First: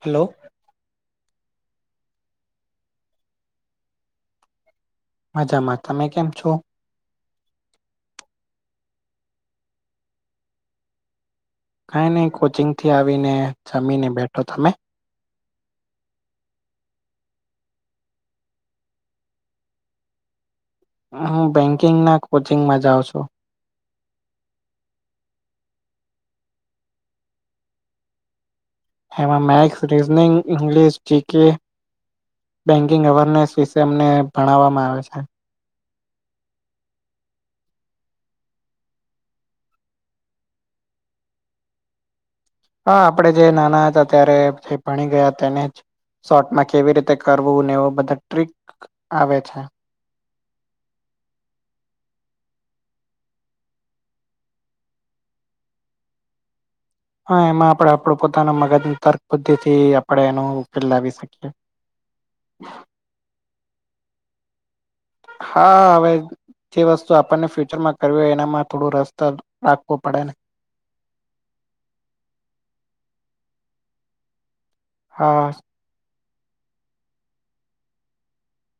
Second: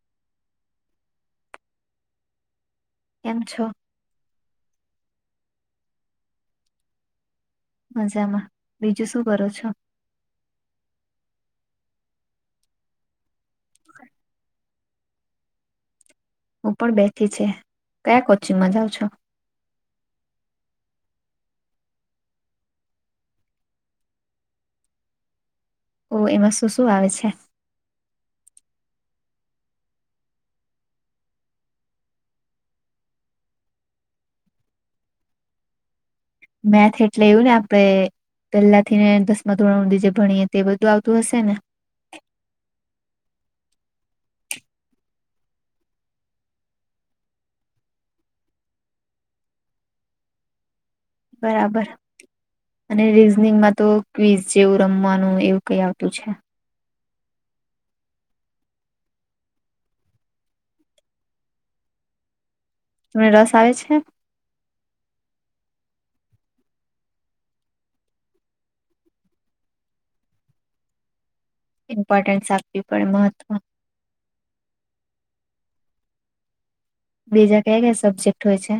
Hello. કેમ છો? મજામાં. તમે કેમ છો? મજામાં. બીજું શું કરો છો? કાંઈ નઈ કોચિંગથી આવીને જમીને બેઠો. તમે? હું પણ બેઠી છે. કયા કોચિંગમાં જાઉં છો? હું બેંકિંગના કોચિંગમાં જાઉં છું. ઓ એમાં શું શું આવે છે? હેમાં maths reasoning English G K, banking awareness વિશે અમને ભણાવવામાં આવે છે. મેથ એટલે એવું ને આપડે- પહેલા થી ને દસમા ધોરણધી જે ભણીએે તે બધું આવતું હશે ને? હા આપણેે જે નાના હતા ત્યારે જે ભણી ગયા તેને જ- શોર્ટમાં કેવી રીતે કરવું ને એવું બધા ટ્રિક આવે છે. બરાબર. અને રીઝનિંગમાં તો ક્વિઝ જેવું રમવાનું એવું કઈ આવતું છે. હા એમાં આપ આપડ પોતાના મગજની તર્ક બુદ્ધિ થી આપણે એનો ઉકેલ લાવી શકીએ. હ તમને રસ આવે છે? હા આવે જે વસ્તુ આપણને ફ્યુચરમાં કરવી હોય એનામાં થોડો રસ ત રાખવો પડે ને. ઇમ્પોર્ટન્સ આપવી પડે મહત્વ. હા. બીજા કયા કયા સબ્જેક્ટ હોય છે?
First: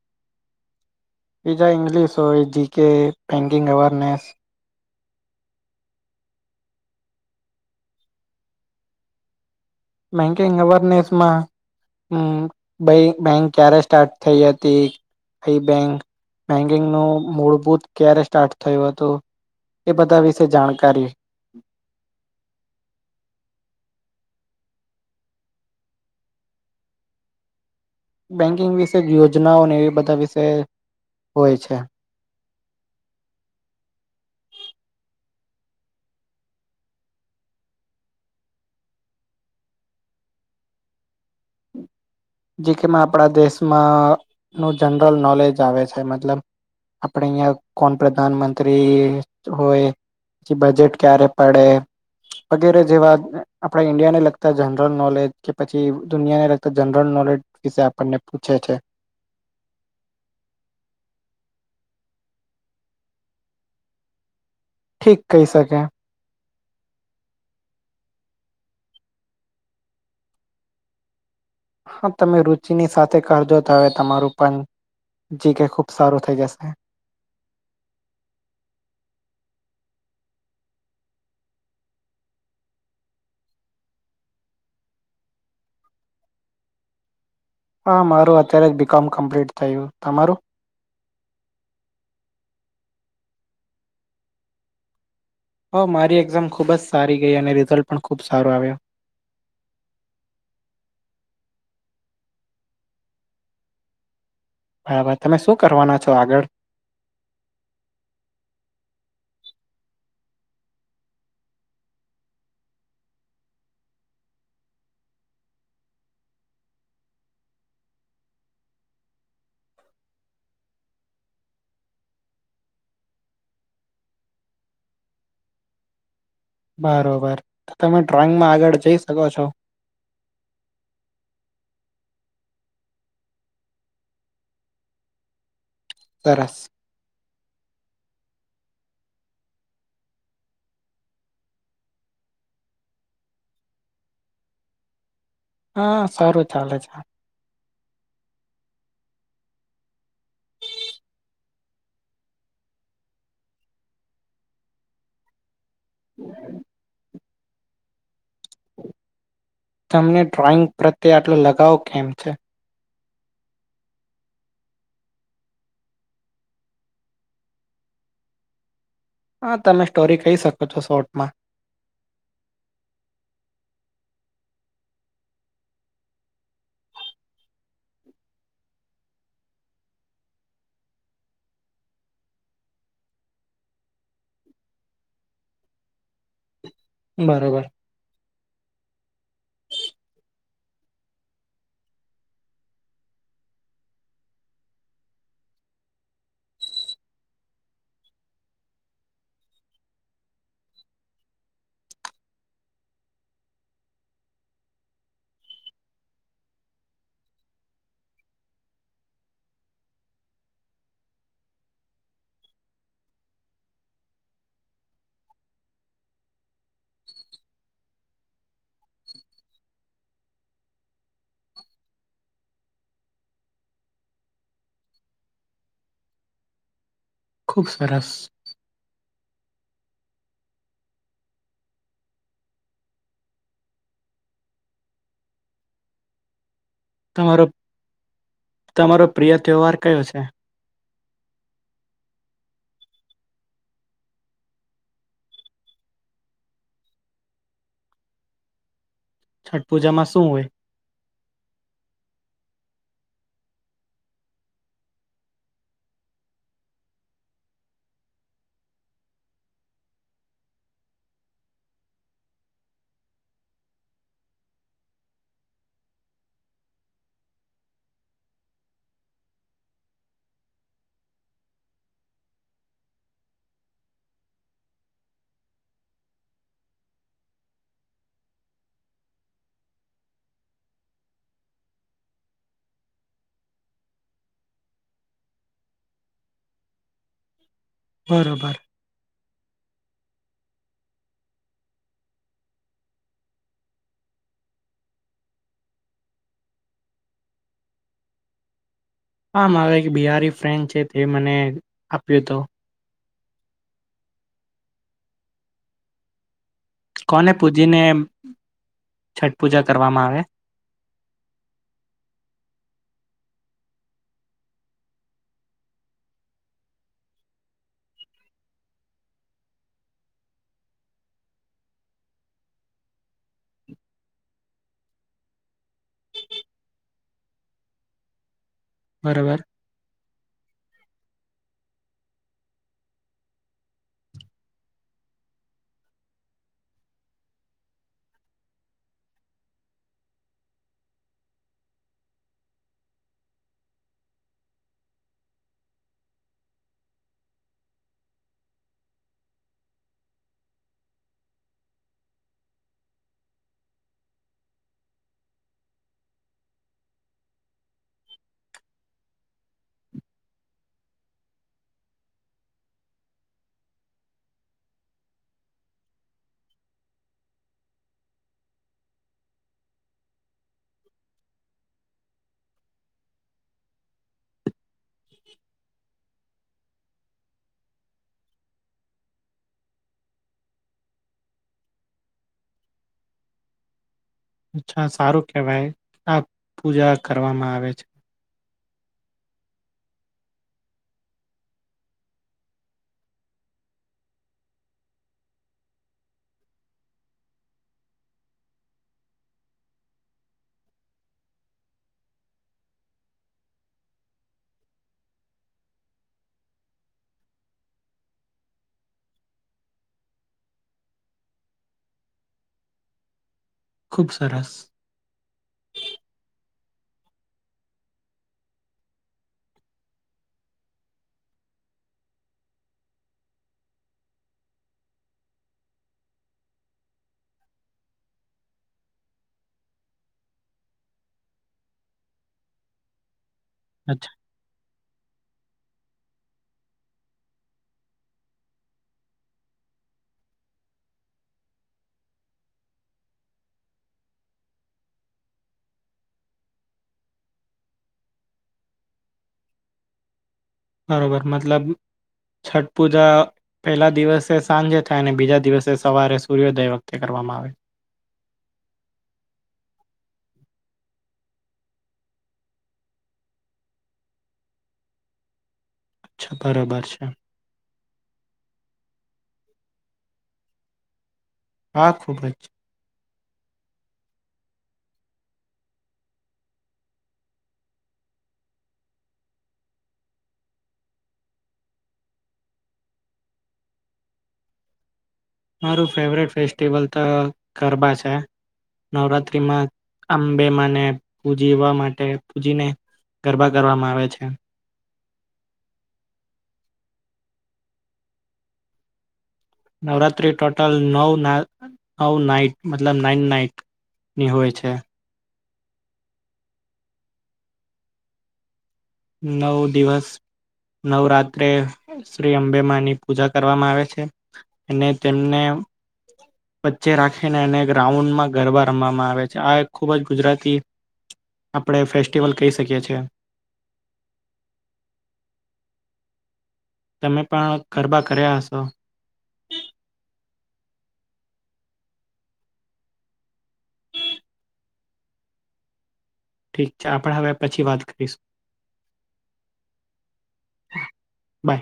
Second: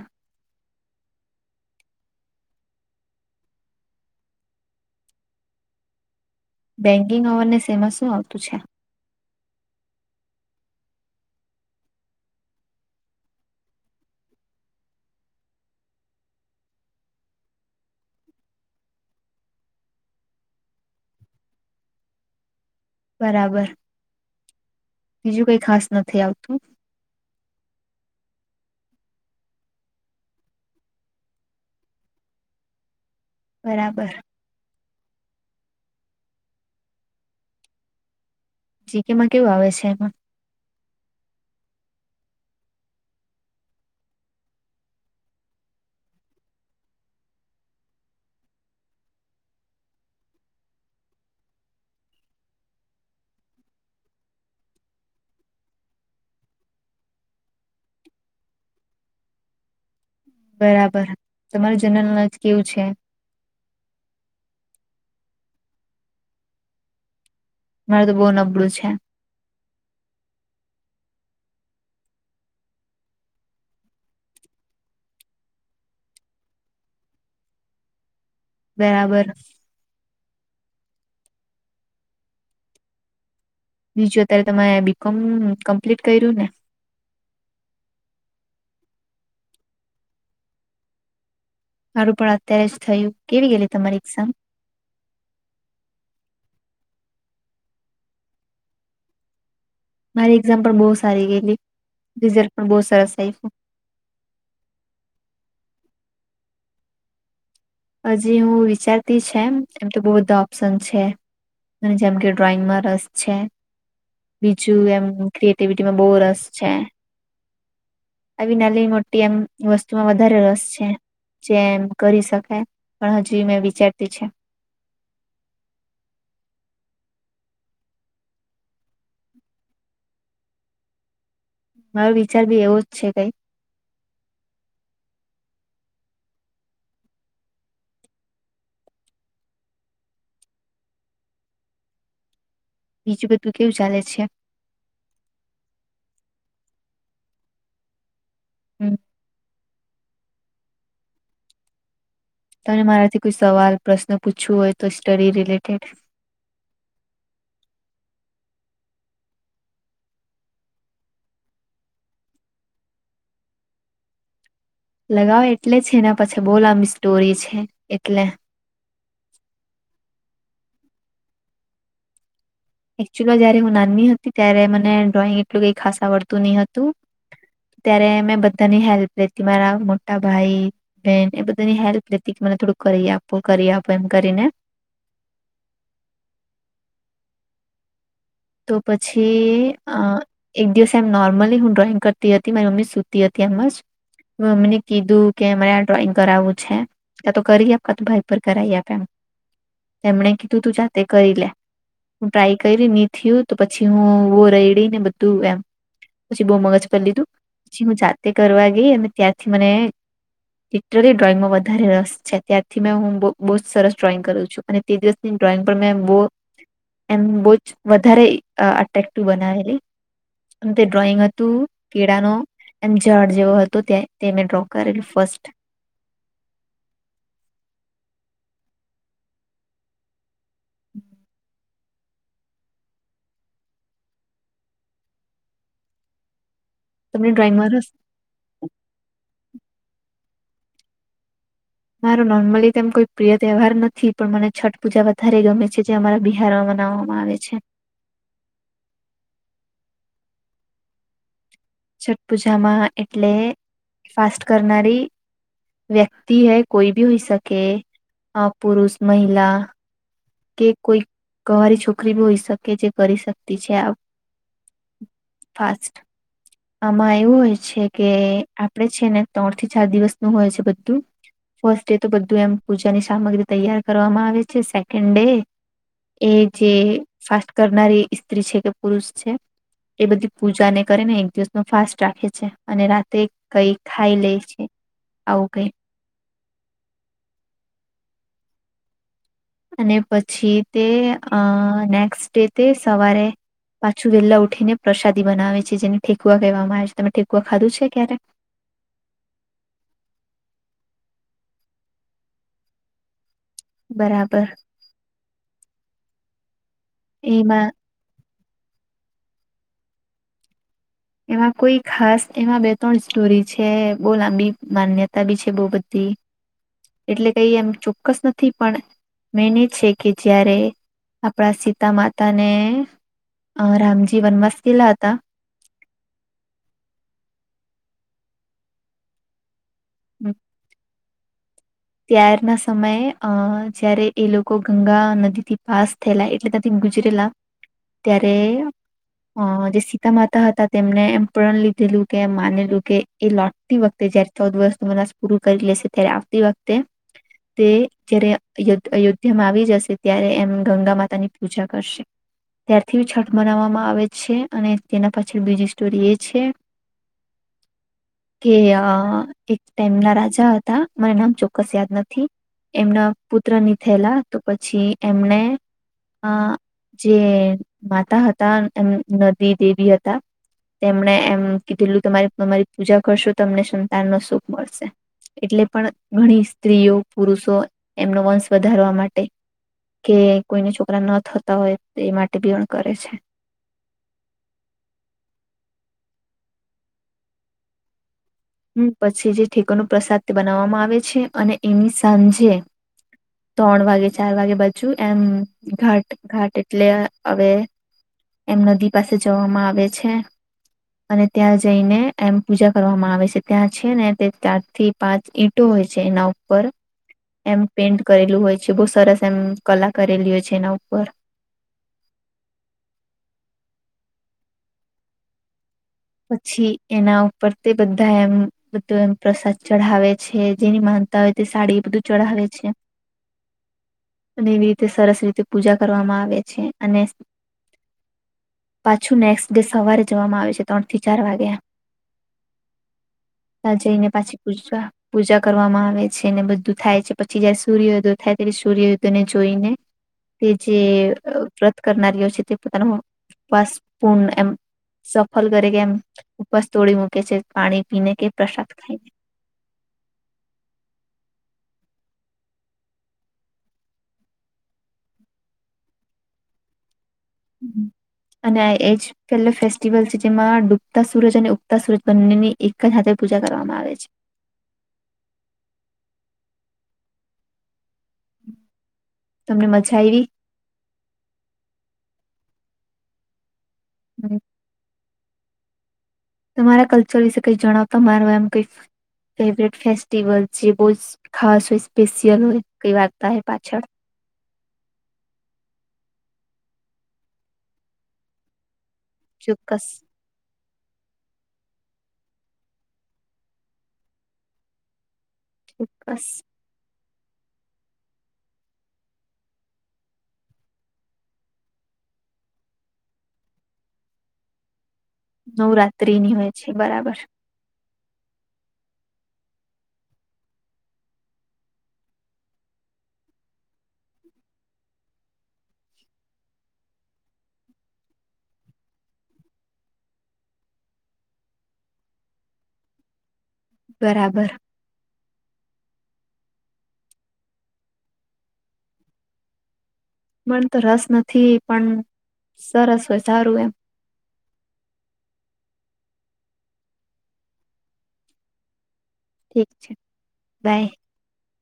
બીજા ઇંગ્લિશ હોય, GK, banking awareness. Banking awareness. એમાં શું આવતું છે? બેંકિંગ અવેરનેસમાં હમ્મ. બઈ-બેંક ક્યારે સ્ટાર્ટ થઈ હતી. કંઈ બેંક, બેન્કિંગનું મૂળભૂત ક્યારે સ્ટાર્ટ થયું હતું? એ બધા વિશે જાણકારી, બરાબર. બીજું કઈ ખાસ નથી આવતું? બેન્કિંગ વિશે યોજનાઓ એ બધા વિષ હોય છે. બરાબર. જી કેમાં કેવું આવે છે એમાં? જીકેમા આપડા દેશમાં નું જનરલ નોલેજ આવે છે મતલબ. આપડ અહિયાં કોણ પ્રધાનમંત્રી હોય? છી બજેટ ક્યારે પડે? વગેરે જેવા આપડા ઈન્ડિયા ને લગતા જનરલ નોલેજ કે પછી દુનિયાને લગતા જનર- જનરલ નોલેજ વિશે આપણને પૂછે છે. બરાબર તમારું જનરલ નોલેજ કેવું છે? ઠીક કહી શકે. મારે તો બહુ નબળું છે. હા તમે રુચિની સાથે કરજો તો હવે તમારું પણ- જી કે ખૂબ સારું થઈ જશે. બરાબર બીજું અત્યારે તમે બીકોમ કમ્પ્લીટ કર્યું ને? હા મારું અત્યારે જ બીકોમ કમ્પ્લીટ થયું તમારું. માારું પણ અત્યારે જ થયું કેવી ગયલી તમારી એક્ઝામ? ઓ મારી એક્ઝામ ખૂબ જ સારી ગઈ અને રિઝલ્ટ પણ ખૂબ સારો આવ્યો. મારી એક્ઝામ પણ બહુ સારી ગયેલી રિઝલ્ટ પણ બહુ સરસ આવ્યું. બરાબર તમે શું કરવાના છો આગળ હજી હું વિચારતી છે એમ એમ તો બહુ બધા ઓપ્શન છે અને જેમ કે ડ્રોઈંગમાં રસ છે બીજું એમ ક્રિએટિવિટીમાં બહુ રસ છે આવી નાની મોટી આમ વસ્તુમાં વધારે રસ છે જે એમ કરી શકાય. પણ હજી એ મેં વિચારતી છે. બરોબર તો તમે ડ્રોઈંગમાં આગળ જઈ શકો છો. મારો વિચાર બી એવો જ છે કઈ. સરસ. બીજું બધું કેવું ચાલે છે? હા સારું ચાલે છે. હમ. તમે મારાથી કોઈ સવાલ પ્રશ્ન પૂછવું હોય તો સ્ટડી રિલેટેડ [inaudible] તમને ડ્રોઈંગ પ્રત્યે આટલો લગાવ કેમ છે? લગાવ એટલે છે એના પછી બહુ લાંબી સ્ટોરી છે એટલે હા તમે સ્ટોરી કહી શકો છો શોર્ટમાં. એક્ચ્યુલી જયારે હું નાની હતી ત્યારે મને ડ્રોઈંગ એટલું કઈ ખાસ આવડતું નહી હતું ત્યારે મેં બધાની હેલ્પ લેતી મારા મોટા ભાઈ બેન એ બધાની હેલ્પ લેતી મને થોડું કરી આપ કરી આપો એમ કરીને બરોબર તો પછી અ એક દિવસ એમ નોર્મલી હું ડ્રોઈંગ કરતી હતી મારી મમ્મી સુતી હતી એમજ મે મમ્મી ને કીધું કે મારે આ ડ્રોઈંગ કરાવવું છે કા તો કરી આપ કા તો ભાઈ પર કરાયએ આપ એમ તેમણે કીધું તું જાતે કરી લે હું ટ્રાય કરી થયું તો પછી હું વો રેડી ને બધું એમ પછી બહુ મગજ પર લીધું પછી હું જાતે કરવા ગઈ અને ત્યાંથી મને લિટરલી ડ્રોઈંગમાં વધારે રસ છે ત્યારથી મે હું બહુ જ સરસ ડ્રોઈંગ કરું છું અને તે દિવસની ડ્રોઈંગ પણ મેં બહું એમ બહુ જ વધારે અટ્રેકટીવ બનાવેલી તે ડ્રોઈંગ હતું કેળા નો એમ ઝાડ જેવો હતો તે મેં ડ્રો કરેલું ફસ્ટ. ખૂબ સરસ. [inaudible] તમને તમારો ડ્રોઈંગમાં રસ તમારો પ્રિય તહેવાર કયો છે? મારો નોર્મલી તો એમ કોઈ પ્રિય તહેવાર નથી પણ મને છઠ પૂજા વધારે ગમે છે જે અમારા બિહારમાં માનાવામાં આવે છે. છઠ પૂજામાં શું હોય? છઠ પૂજામાં એટલે ફાસ્ટ કરનારી વ્યક્તિ હૈ કોઈ ભી હોઈ શકે અ પુરુષ મહિલા કે કોઈ કવારી છોકરી બી હોઈ શકે જે કરી શકતી છે આ ફાસ્ટ આમાં એવું હોય છે કે આપડે છે ને ત્રણ થી ચાર દિવસનું હોય છે બધું ફર્સ્ટ ડે તો બધું એમ પૂજાની સામગ્રી તૈયાર કરવામાં આવે છે સેકન્ડ ડે એ જે ફાસ્ટ કરનારી સ્ત્રી છે કે પુરુષ છે. એ બધી પૂજાને કરીને એક દિવસ નું ફાસ્ટ રાખે છે અને રાત્રે કઈ ખાઈ લે છે. આવું કે. બરોબર. અને પછી તે અ નેક્સ્ટ ડે તે સવારે પાછું, વેહેલા ઉઠીને પ્રસાદી બનાવે છે, જેને ઠેકુવા કહેવામાં આવે છે, તમે ઠેકુવા ખાધું છે, ક્યારે? [inaudible] હ, મારો એક બિહારી ફ્રેન્ડ છે, તે મને આપ્યો હત બરાબર. કોને એમાં પૂજીને, છઠ પૂજા, કરવામાં આવે? એમાં કોઈ ખાસ એમાં બે, ત્રણ સ્ટોરી છે, બહુ લાંબી માન્યતા બી છે, બહુ બધી [inaudible] એટલે કઈ એમ ચોક્કસ નથી પણ મેન એ છે, કે જ્યારે આપણા, સીતા માતા ને અ રામજી વનવાસ કલા હતા. બરોબર હમ. ત્યારના સમયે અ જયારે, એ લોકો ગંગા નદી થી, પાસ થયેલા એટલે તથી ગુજરેલા, ત્યારે અ જે સીતા માતા હતા, તેમને એમ પ્રણ લીધેલું કે એમ, માનેલું કે એ લટતી વખતે જયારે ચૌદ વર્ષ, તો મનાસ પૂરું કરી લેશે ત્યારે આવતી વખતે તે જય્યારે અયોધ્યામાં આવી જશે, ત્યારે એમ ગંગા માતા ની પૂજા કરશે ત્યારથી છઠ, બનાવવામાં આવે છે, અને તેના પાછળ બીજી સ્ટોરી એ છે. કે એક તેમમના રાજા, હતા મરા નામ ચ સદ નથી એમના પુત્રની થેલા, તો પછી એમને આ જે માતા હતા, એમ નદી, દેવી હતા તેમણે એમ કીધેલું તમારી, તમારી પૂજા કરશો તમને સંતાન નશો મળશે એટલે પણ. ની સ્ત્રીઓ, પુરુષો એમનો વંશ વધારવા માટે કે કોઈને છોકરા ન થતા, હોય એ માટે બીણ કરે છે. અચ્છા સારું કેહેવાય, આ પૂજા કરવામાં આવે છે. હમ, પછી જે ઠેકોનો પ્રસાદ તે બનાવવામાં આવે છે, અને એની સાંજે ત્રણ વાગે, ચાર વાગે બાજુ એમ ઘાટ ઘાટ એટલે હવે એમ નદી પાસે જવામાં, આવે છે. અને ત્યાં જઈને, એમ પૂજા કરવામાં આવે છે. ત્યાં છેને, તે ચાર થી પાંચ ઈંટો હોય છે, એના ઉપર. એમ પેઇન્ટ કરેલું હોય છે, બહુ સરસ એમ કલા કરેલી હોય છે, એના ઉપર ખુબ સરસ પછી એના ઉપર તે બધા એમ બધું એમ પ્રસાદ ચઢાવે છે, જેની માનતા હોય સાડી એ બધું ચઢાવે છે. અને એવી રીતે સરસ રીતે પૂજા કરવામાં આવે છે, અને પાછું નેક્સ્ટ ડે સવારે જવામાં આવે છે. ત્રણ થી, ચાર વાગ્યા ત્યાં જઈને, અચ્છા પાછી પૂ પૂજા કરવામાં આવે આવે છેને, બધું થાય છે, પછી જયારે સૂર્યોદય થાય ત્યારે સૂર્યોદયને જોઈને તે જે વ્રત કરનારી હો છે, તે પોતાના બસ પૂણ એમ સ ફલ કરે કે એમ ઉપવાસ તોડી મૂકે છે, પાણી પીને કે પ્રસાદ ખાઈને બરોબર, મતલબ છઠ પૂજા, પહેલા દિવસે સાંજે થાય, અને બીજા દિવસે સવારે સૂર્યોદય વાય અને એજ, પેલો ફેસ્ટિવલ જેમાં ડૂબતા સૂરજ અને ઉગતા સૂરજ બંનેની એક જ હાથે, પૂજા કરવામાં આવે છે. છે બરોબર છે. તમને મજા આયવી હા ખુબ જ હહ તમારા કલ્ચર વિશે કઈ જણાવતા માર એમ કઈ ફેવરેટ ફેસ્ટિવલ જે બહુ જ ખાસ હોય સ્પેશિયલ હોય કઈ વાર્તા એ પાછળ મારું ફેવરિટ ફેસ્ટિવલ તો ગરબા છે નવરાત્રીમાં ચોક્કસ અંબેમાં પૂજીવા માટે પૂજીને ગરબા કરવામાં આવે છે ચોક્કસ નવરાત્રી ટોટલ નવ નાઈટ મતલબ નાઈન નાઈટ ની હોય છે નવરાત્રીની હોય છે બરાબર નવ દિવસ નવરાત્રે શ્રી અંબેમાની પૂજા કરવામાં આવે છે અને તેમને વચ્ચે રાખીને એને ગ્રાઉન્ડમાં ગરબા રમવામાં આવે છે આ એક ખૂબ જ ગુજરાતી આપણે ફેસ્ટિવલ કહી શકીએ છીએ બરાબર તમે પણ ગરબા કર્યા હશો મને તો રસ નથી પણ સરસ હોય સારું એમ ઠીક છે આપણે હવે પછી વાત કરીશું ઠીક છે બાય બાય